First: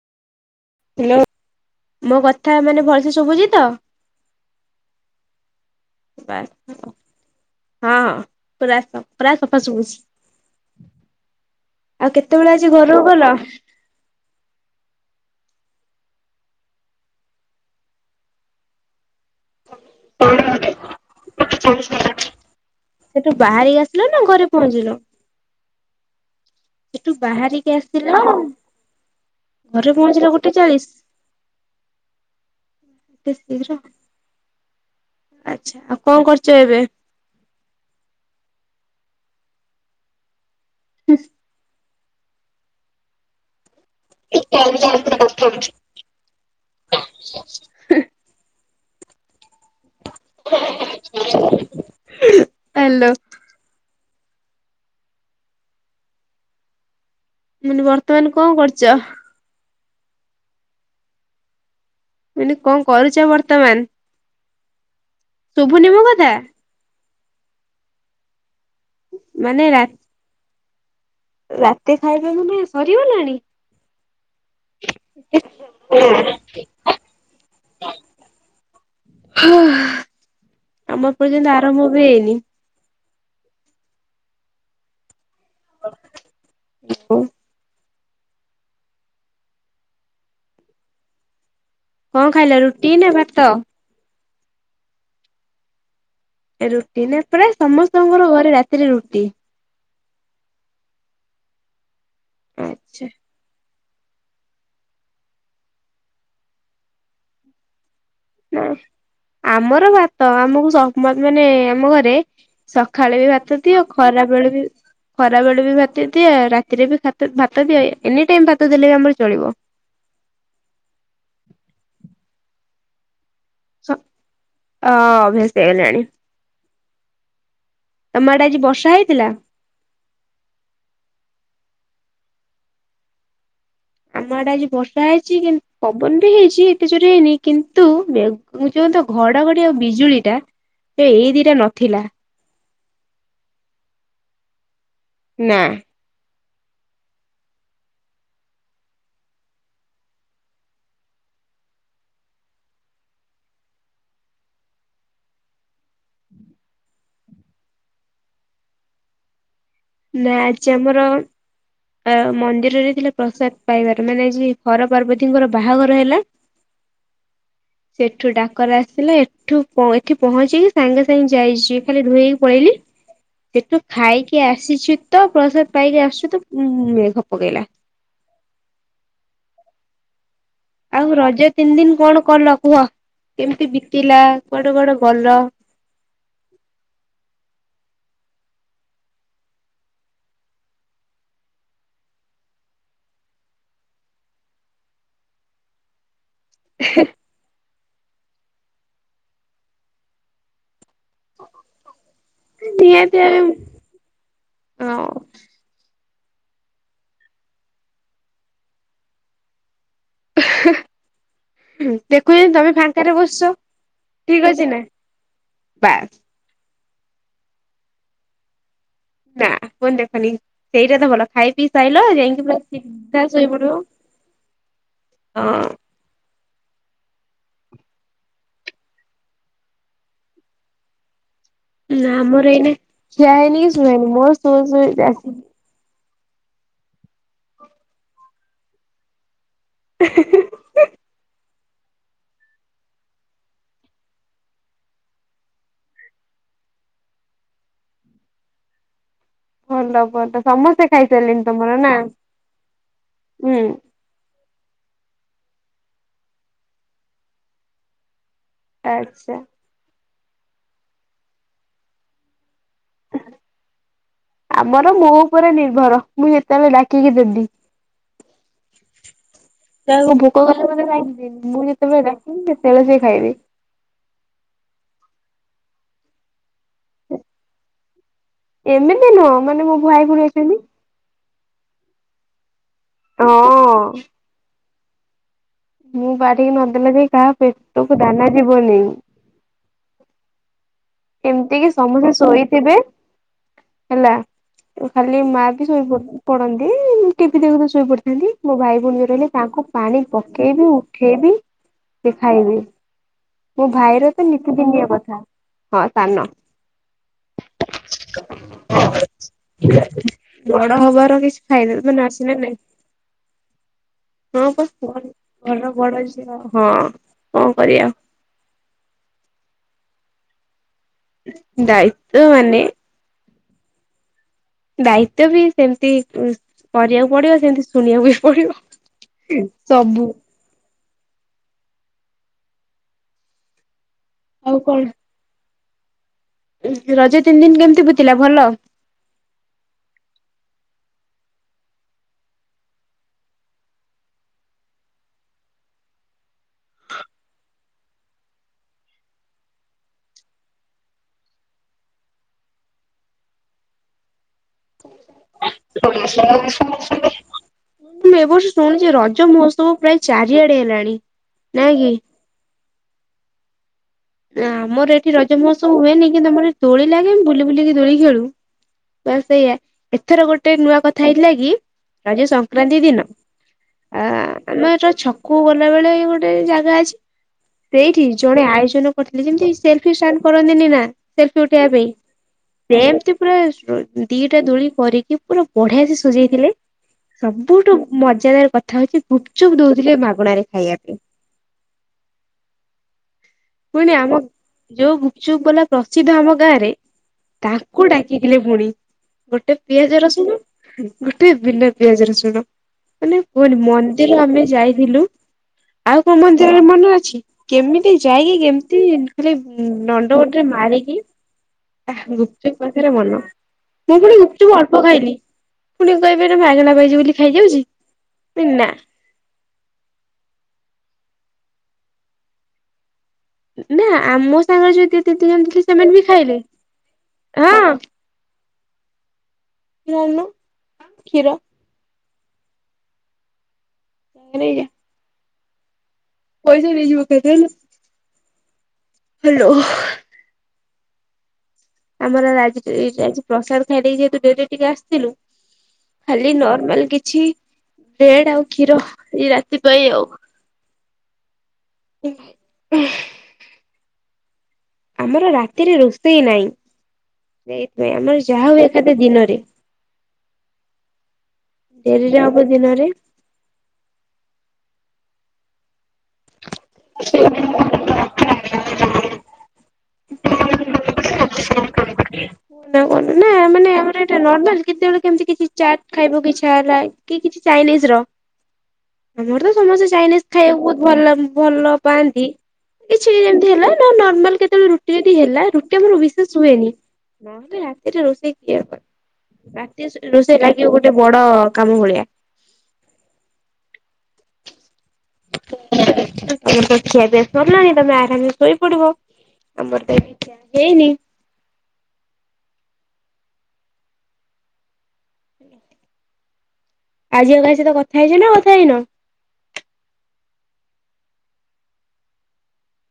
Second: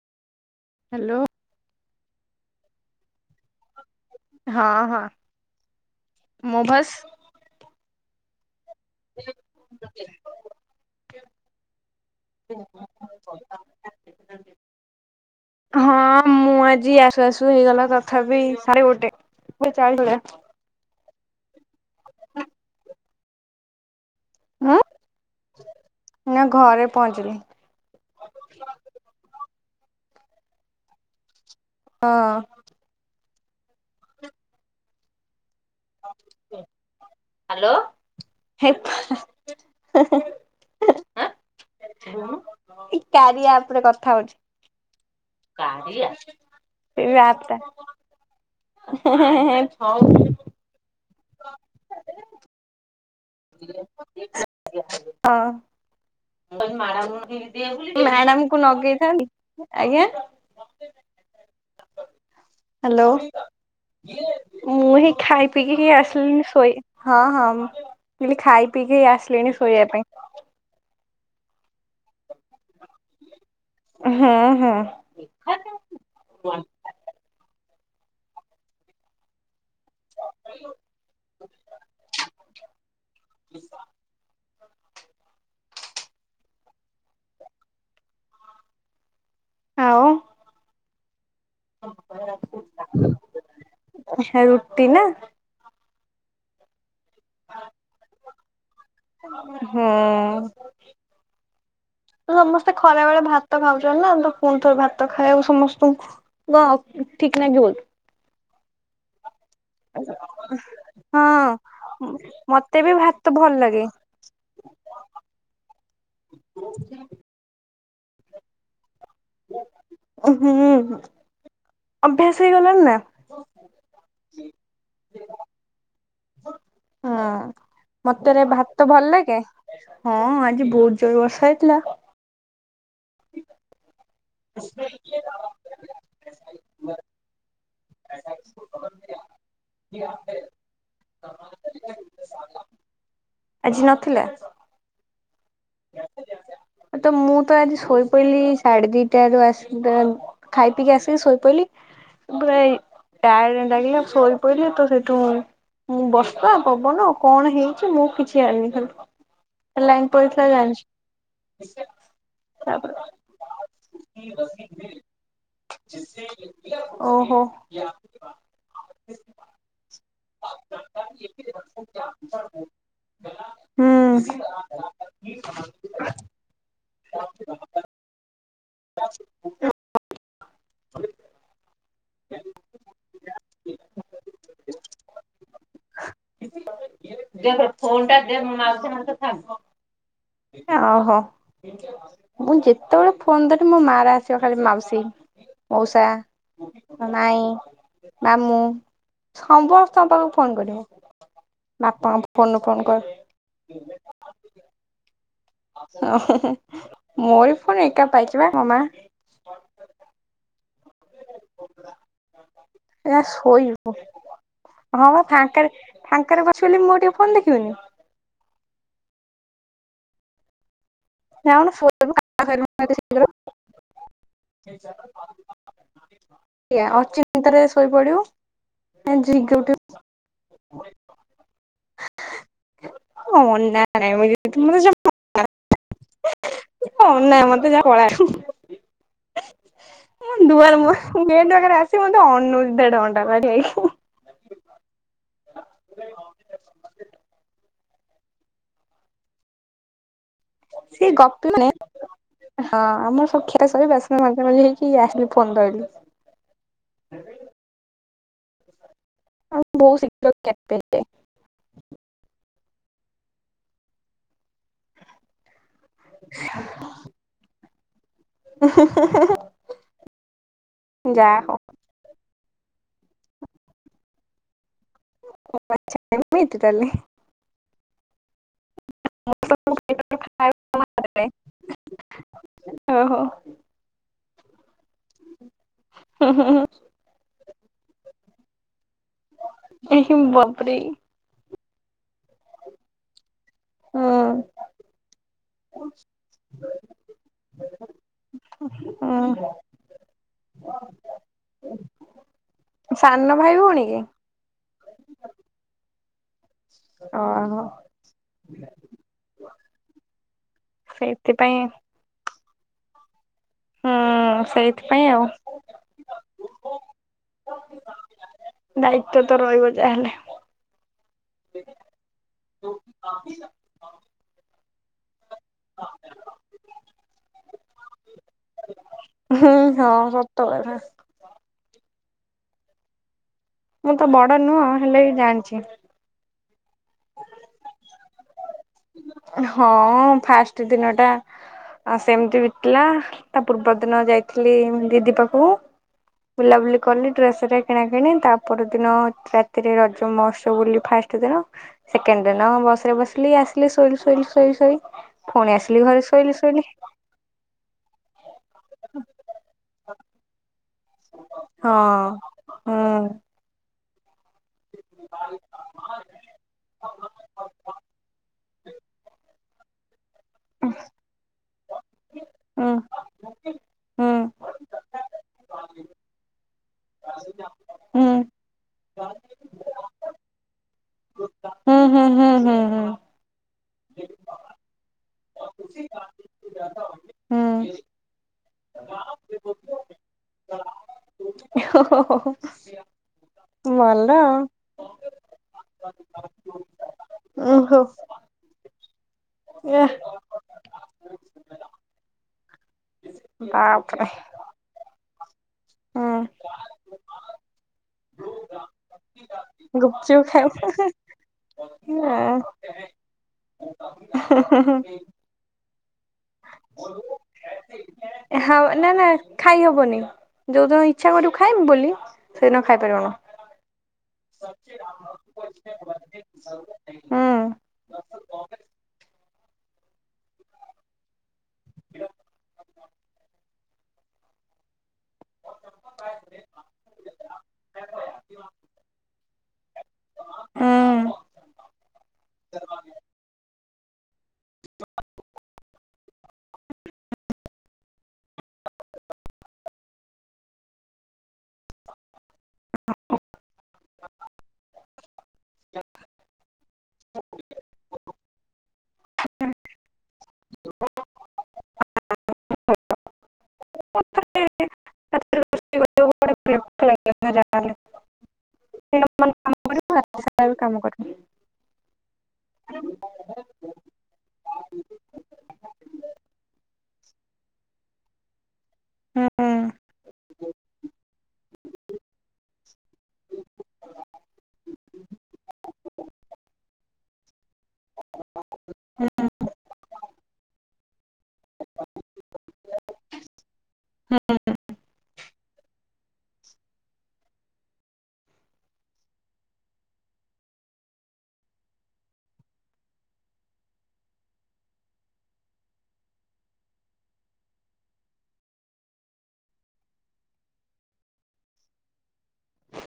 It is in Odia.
ହଲୋ ହ୍ୟାଲୋ ମୋ କଥା ମାନେ ଭଲ ସେ ଶୁଭୁଚି ତ ହଁ ହଁ ମୋ [unintelligible] ଭଏସ ହଁ ପୁରା ସବ୍ ପୁରା ସଫା ଶୁଭୁଛିଆଉ କେତେବେଳେ ଆଜିଘରକୁ ଗଲ? [unintelligible] ହଁ ମୁଁ ଆଜି ଆସୁ ଆସୁ ହେଇଗଲା ତଥାପି ସାଢେ ଗୋଟେ। [unintelligible] [inaudible] ସେଠୁ ବାହାରିକି ଆସିଲ ନା ଘରେ ମୁଁ ପହଞ୍ଚିଲ? ନା ଘରେ ସେଠୁ ପହଞ୍ଚିଲି ବାହାରିକି ଆସିଲ ଘରେ ପହଞ୍ଚିଲ ଗୋଟେ ଚାଳିଶ୍। ହଁ। ଏତେ ଶୀଘ୍ର ଆଛା ଆଉ କଣ କରୁଚ ଏବେ? ହ୍ୟାଲୋ? [unintelligible] [unintelligible] ହ୍ୟାଲୋ ଏଇ କାରିଆ ଆପ୍ ରେ କର ହଉଚି କରିଆ ଏ ଯଉ ଆପ୍ ଟା। [unintelligible] [unintelligible] ପଳେଇ ଆସିଚି। ହଁ। ମାନେ ବର୍ତ୍ତମାନ ମ୍ୟାଡାମ କଣ କୁ କରୁଛ? ନଗେଇଥାନ୍ତି ଆଜ୍ଞା। ଏଇଟି କଣ ହ୍ୟାଲୋ କରୁଛ ବର୍ତ୍ତମାନ। ମୁଁ ହିଁ ଖାଇ ଶୁଭୁନି ପିଇକିି ମୋ କଥା? ଆସିଲିନି ଶୋଇ ହଁ ହଁ। ମୁଁ କଲି ଖାଇ ପିଇିକି ଆସିଲିଣି ମାନେ ରା ଶୋଇବା ପାଇଁ। ରାତି ଖାଇବା ମାନେ ସରିଗଲାଣି। ହଁ ହଁ। ହଁ [unintelligible] ଆମର ତ ଏଇନା ଆରମ୍ଭ ହେଇନି। [inaudible] ଓୋ [unintelligible] ଆଉ କଣ ଖାଇଲେ ରୁଟି ନା ଭାତ। ହେ ରୁଟି ନା। ରୁଟି ନା ପ୍ରାଏ ସମସ୍ତଙ୍କର ଘରେ ରାତିରେ ରୁଟି। ହଁ ତ ସମସ୍ତେ ଖରା ଆଚ୍ଛା। ବେଳେ ଭାତ ଖାଉଚନ୍ତି ନା ତ ପୁଣି ଥର ଭାତ ଖାଇବାକୁ ସମସ୍ତଙ୍କୁ କୁଅ ଆଉ ଠିକ୍ ଲାଗିବ କି। ନା ଆମର ଭାତ ଆମକୁ ସମ ମାନେ ଆମ ହଁ ଘରେ ମତେ ସଖାଳେ ବି ଭଲ ଭାତ ଦିଏ ଲାଗେ। ଖରା ବେଳେ ବି ଖରା ବେଳେ ବି ଭାତ ଦିଏ ରାତିରେ ବି ଭାତ ଭାତ ଦିଏ ଏନି ଟାଇମ୍ ଭାତ ଦେଲେ ବି ଆମର ଚଳିବ। ଆଉ ହୁଁ। ଅଭ୍ୟାସ ହେଇଗଲାଣି ନା। ଅ ଅଭ୍ୟାସ ହେଇଗଲାଣି। ହଁ ତମ ମତେରେ ଆଡେ ଆଜି ବର୍ଷା ଭାତ ଭଲ ହେଇଥିଲା? ଲାଗେ। ହଁ ଆଜି ବହୁତ୍ ଜୋର ବର୍ଷା ହେଇଥିଲା। ଆମ ଆଡେ ଆଜି ବର୍ଷା ହେଇଛି କିନ୍‌ ପବନ ବି ହେଇଛି ଏତେ ଜୋର ହେଇନି କିନ୍ ନ୍ତୁ ଏ ଯୋଉ ତ ଘଡଘଡି ଆଉ ବିଜୁଳି ଟା ଏ ଏରିଆର ନଥିଲା। ଆଜି ନଥିଲା। ନା। ତ ମୁଁ ତ ଆଜି ଶୋଇପଇଲି ସାଢେ ଦିଟା ରୁ ଆସିଡାରୁ ଖାଇ ପିକି ଆସି କି ଶୋଇ ପଇଲି। ଭଇ ଟାଏଡେ ଲାଗିଲା ସୋଇ ପଇଲି ତ ସେଠୁ ମୁଁ ବର୍ଷା ପବନ କଣ ହେଇଛି ମୁଁ କିଛି ଯାଣିନି ଖାଲି ଲାଇନି ପଳେଇ ଥି ଆଜି ଆମର ଅ ମନ୍ଦିର ତାପରେ ଯାଇ ଥିଲେ ପ୍ରସାଦ ପାଇବାର ମାନେ ଆଜି ହର ପାର୍ବତୀଙ୍କର ବାହାଘର ହେଲା। ଅ ସେଠୁ ଡାକରା ଆସିଲେ ଏଠୁ ପଏ ଏଠି ପହଞ୍ଚେଇକି ସାଙ୍ଗେ ସାଙ୍ଗେ ଯାଇଛି ଖାଲି ଧୋଇ ଏକି ପଳେଇଲି ସେଠୁ ହୁଁ ଖାଇକି ଆସ ଆସିଛି ତ ପ୍ରସାଦ ପାଇକି ଆସୁ ତ ଧ ପକେଇଲା। [inaudible] ଆଉ ରଜ ତିନି ଦିନ୍‌ କଣ କଲ କୁହ କେମିତି ବିତିଲା କୁଆଡେ କୁଆଡେ ଗଲ। ଯିଆଡ଼େ ଫୋନଟା ଦେ ମାଉସି ମୋଉସା ଥାଉ। ସେଟା ଅହ ମୁଁ ଯେତେବେଳେ ଫୋନ ଧରିବି ମୋ ମା ର ଆସିବ ଖାଲି ମାଉସୀ ମଉସା ମୋ ମାଇଁ। ମାମୁଁ ସମ୍ବ ସ୍ତ ପାଖକୁ ଫୋନ୍ କରିବ। ବାପାଙ୍କ ଫୋନ୍ ରୁ ଫୋନ୍ ନିହାତି କରେ। ଭାବେ ହଁ ଓ ମୋରି ଫୁଣି ଏକା ପାଇଚିବା ମୋ ମା। [unintelligible] [unintelligible] ଦେଖୁଛ ତମେ ଫାଙ୍କାରେ ଏ ବସୁଛ ଶୋଇବୁ, ଠିକ ଅଛି ନା ହଁ ବା ଫାଙ୍କାରେ ବାସ୍ ଫାଙ୍କାରେ ଅଛି ବୋଲି ମୁଁ ଟିକେ ଫୋନ୍ ଦେଖିବିନି। ନା ଫୋନ୍ ଦେଖନି ସେଇଟା ତ ଭଲ। ଖାଇ ଯାଉନୁ ପିଇ ସାଇିଲ ଶୋଇବୁ ଯାଇକି ପୁରା ସିଧା ଶୋଇପଡିବ, ହଁ-ଅଁ ସିଆ ଅ ଚିନ୍ତାରେ ଶୋଇପଡିବ [unintelligible] ଉଠିବ ନା ଆମର ଏଇନା ଖିଆ ହେଇନି କି ଅନା ଶୁଆଇନି ନାହିଁ ମୋର ମତେ [unintelligible] ହଁ ନାଇଁ ମତେ ଯାହା ପଳା ଦୁଆର ମୁହଁରେ [unintelligible] ସେ ମତେ ଅନ ଦେଢ ଘଣ୍ଟା ଠିଆ ହେଇକି। ଭଲ ଭଲ। ସମସ୍ତେ ଖାଇସାରିଲେଣି ତମର ନା [unintelligible] ହୁଁ [unintelligible] ଆଚ୍ଛା। ହଁ ବହୁତ୍ [unintelligible] ଆମର ମୋ ଉପରେ ନିର୍ଭର, ମୁଁ ଯେତେବେଳେ ଡାକିକି ଦେବି। ତା ଭୋକ [unintelligible] ଯା ହଉ ସେବେ ଡାକିବି ସେ ତେଳ ସଏ ଖାଇବି। [unintelligible] ଏମିତି ନୁହଁ ମାନେ ମୋ ଭାଇ ଭଉଣୀ ରହିଛନ୍ତି। ଓହୋ ହଁ-ଅଁ ମୁଁ ହୁଁ ହୁଁ ବାରିକି ନଦେଲା ଯାଏ କାହା ପେଟକୁ ଦାନା ଯିବନି। [unintelligible] ଏମିତି କି ସମସ୍ତେ ଶୋଇଥିବେ ହେଲା ହଁ-ଅଁ-ଅ ଖାଲି ମା ବି ଶୋଇପ ପଡନ୍ତି ଟିଭିି ଦେଖୁ ଦେଖୁ ଶୋଇ ପଡିଥାନ୍ତି ମୋ ଭାଇ ଭଉଣୀ ଯୋଉ ରହିଲେ ତାଙ୍କୁ ପାଣି ପକେଇବି ଉ ଉଠେଇବି ସେ ଖାଇବେ। ସାନ ଭା ମୋ ଭାଇର ତ ନିତିଦିନିଆ କଥା, ହଁ ସାନ। ଓହୋ। [unintelligible] ବଡ ହବାର କିଛି ସେଇଥିପାଇଁ ହୁଁ ଫାଇଦା ମାନେ ଆଛି ନା ନାଇଁ? ହଁ ପା ସେଇଥିପାଇଁ ଆଉ। ଘରର ବଡ ଝିଅ ହଁ କଣ କରିବା। ଦାୟିତ୍ଵ ତ ରହିବ ଯାହା ହେଲେ। ଦାୟିତ୍ୱ ମାନେ? [inaudible] ଦାୟିତ୍ୱ ବି ସେମ୍ ତି କରିବାକୁ ପଡିବ ସେମିତି ଶୁଣିବାକୁ ବି ପଡିବ, ହୁଁ ସବୁ। [inaudible] ମୁଁ ତ ବଡ ଆଉ ନୁହଁ ହେଲେ ବି ଜାଣିଛି। ରଜ ତିନ୍ ଦିନ୍ କେମିତି ବିତିଲା ଭଲ? ହଁ ଫାଷ୍ଟ ଦିନଟା ଆଉ ସେମିତି ବିତିଲା ତା ପୂର୍ବ ଦିନ ଯାଇଥିଲି ଦିଦି ପାଖକୁ। ବୁଲାବୁଲି କଲି ଡ୍ରେସ ରେ କିଣା କିଣି ତା ପର ଦିନ ରାତିରେ ରଜ ମହୋତ୍ସବ ବୁଲି ଫାଷ୍ଟ ଦିନ ସେକେଣ୍ଡ ଦିନ ବସ ରେ ବସିଲି ଆସିଲି ଶୋଇଲି ଶୋଇଲି ଶୋଇ ଶୋଇ। ପୁଣି ଆସିଲି ଘରେ ଶୋଇଲି ଶୋଇଲି [unintelligible] ମୁଁ କହିଲି ଏ ବର୍ଷ ଶୁଣିୁଛି ରଜ ମହୋତ୍ସବ ପ୍ରାୟ ଚାରିଆଡେ ହେଲାଣି। ନାଇଁ କି ହଁ ହୁଁ। ଆମର ଏଠି ରଜ ମହୋସ୍ ସବୁ ହୁଏନି କି ତମର ଦୋଳି ଲାଗେ ବୁଲି ବୁଲିକି ଦୋଳି ଖେଳୁ ବାସ ସେଇଆ। ଏଥର ଗୋଟେ ନୂଆ କଥା ହେଇଥିଲା କି ରଜ ସଂକ୍ରାନ୍ତି ଦିନ ଆ ହୁଁ ଆମର ଛ କୁ ଗଲା ବେଳେ ଗୋଟେ ଜାଗା ଅଛି ହୁଁ ହୁଁ ସେଇଠି ଜଣେ ଆୟୋଜନ କରିଥିଲି ଯେମିତି ସେଲଫି ଷ୍ଟାଣ୍ଡ କରନ୍ତିନି ନା ସେଲଫି ଉଠେଇବା ହୁଁ ପାଇଁ। ହୁଁ ହୁଁ। ହୁଁ ସେମତି ପୁରା ଦିଟା ଦୋଳି କରିକି ପୁରା ବଢିଆ ସେ ସଜେଇଥିଲେ। ହୁଁ ସବୁଠୁ ହୁଁ ମଜାଦାର କଥା ହଉଛି ଗୁପଚୁପ ଦୋଉଥିଲେ ମାଗଣରେ ଖାଇବା ପାଇଁ। ହୋ ହୋ ହୋ ପୁଣି ଆମ ଯୋଉ ଗୁପଚୁପ ବଲା ପ୍ରସିଦ୍ଧ ଆମ ଗାଁ ରେ ଓହୋ ତାଙ୍କୁ ଡାକଥିଲେ ଫୁଣି। ଗୋଟେ ପିଆଜ ରସୁଣ ଗୋଟେ ବିନା ପିଆଜ ରସୁଣ ମାନେ କୁହନି ବାପରେ ମନ୍ଦିର ଆମେ ଯାଇଥିଲୁ ଆଉ ହୁଁ କଣ ମନ୍ଦିରରେ ମନ ଅଛି କେମିତି ଯାଇକି କେମିତି ଖାଲି ନଣ୍ଡ ଗୁପଚୁପ ଗୋଟେ ମାରିକି ଆହା ଖାଇବ ଗୁପଚୁପ୍ ପାଖରେ ମନ। ମୁଁ ପୁଣି ଗୁପଚୁପ୍ ଅଳପ ଖାଇଲି ପୁଣି କହିବେ ଏରା ମାଗଣା ପାଇଚି ବୋଲି ଖାଇଯାଉଚି। ହଉ ନା ନା ଖାଇ ହବନି ଯୋଉ ଦିନ ଇଚ୍ଛା କରିବୁ ଖାଇମି ବୋଲି ସେଦିନ ଖାଇପାରିବୁନୁ। ନା ଆମ ସାଙ୍ଗରେ ଯୋଉ ଦିଦି ଦିଦି ଥିଲେ ସେମାନେ ବି ଖାଇଲେ ହୁଁ ହଁ ନୋଉନୁ କ୍ଷୀର। ନେଇଯା। ପଇସା ନେଇଯିବ କେ କଇଲା। ହାଲୋ। ହୁଁ ଆମର ଆଜି [unintelligible] ପ୍ରସାଦ ଖାଇଦେଇକି ଯେହେତୁ ଡେରିରେ ଟିକେ ଆସିଥିଲୁ। ଖାଲି ନର୍ମାଲ କିଛି ବ୍ରେଡ ଆଉ କ୍ଷୀର ଏଇ ରାତି ପାଇଁ ଆଉ। ହୁଁ। ଆଉ ଆମର ରାତିରେ ରୋଷେଇ ନାହିଁ। ସେଇଥିପାଇଁ ଆମର ଯାହା ହୁଏ ଖାଲି ଦିନରେ। ଡେରିରେ ହବ ଦିନରେ। [unintelligible] [unintelligible] [unintelligible] ସକାଳୁ କାମ କରେ। [unintelligible] କଣ ନା ମାନେ ଆମର ଏଟା ନର୍ମାଲ କେତେବେଳେ କେମତି କିଛି ଚାଟ୍ ଖାଇବାକୁ ଇଚ୍ଛା ହେଲା। କି କିଛି ଚାଇନିଜ୍ ର ଆମର ତ କରିବୁ। ସମସ୍ତେ ଚାଇନିଜ୍ ଖାଇବାକୁ ବହୁତ୍ ଭଲ ଭଲ ପାଆନ୍ତି। କିଛି ଯେମିତି ହେଲା ନା ନର୍ମାଲ କେତେବେଳେ ରୁଟି ଯଦି ହେଲା ରୁ କି ଆମର ରିସେଶ୍ ହୁଏନି [unintelligible] ରାତିରେ ରୋଷେଇ କିଏ କରିବ? ସେ ଲାଗିବ ଗୋଟେ ବଡ଼ କାମ ଭଳିଆ। ହଁ। ତମର ତ ଖିଆପିଆ ସରିଲାଣି ତମେ ଆରାମରେ ଶୋଇ ପଡ଼ିବ। [unintelligible] ହେଇନି। ଆଜି ଆଉ କାହା ସହିତ କଥା ହେଇଛ ନା କଥା ହେଇନ?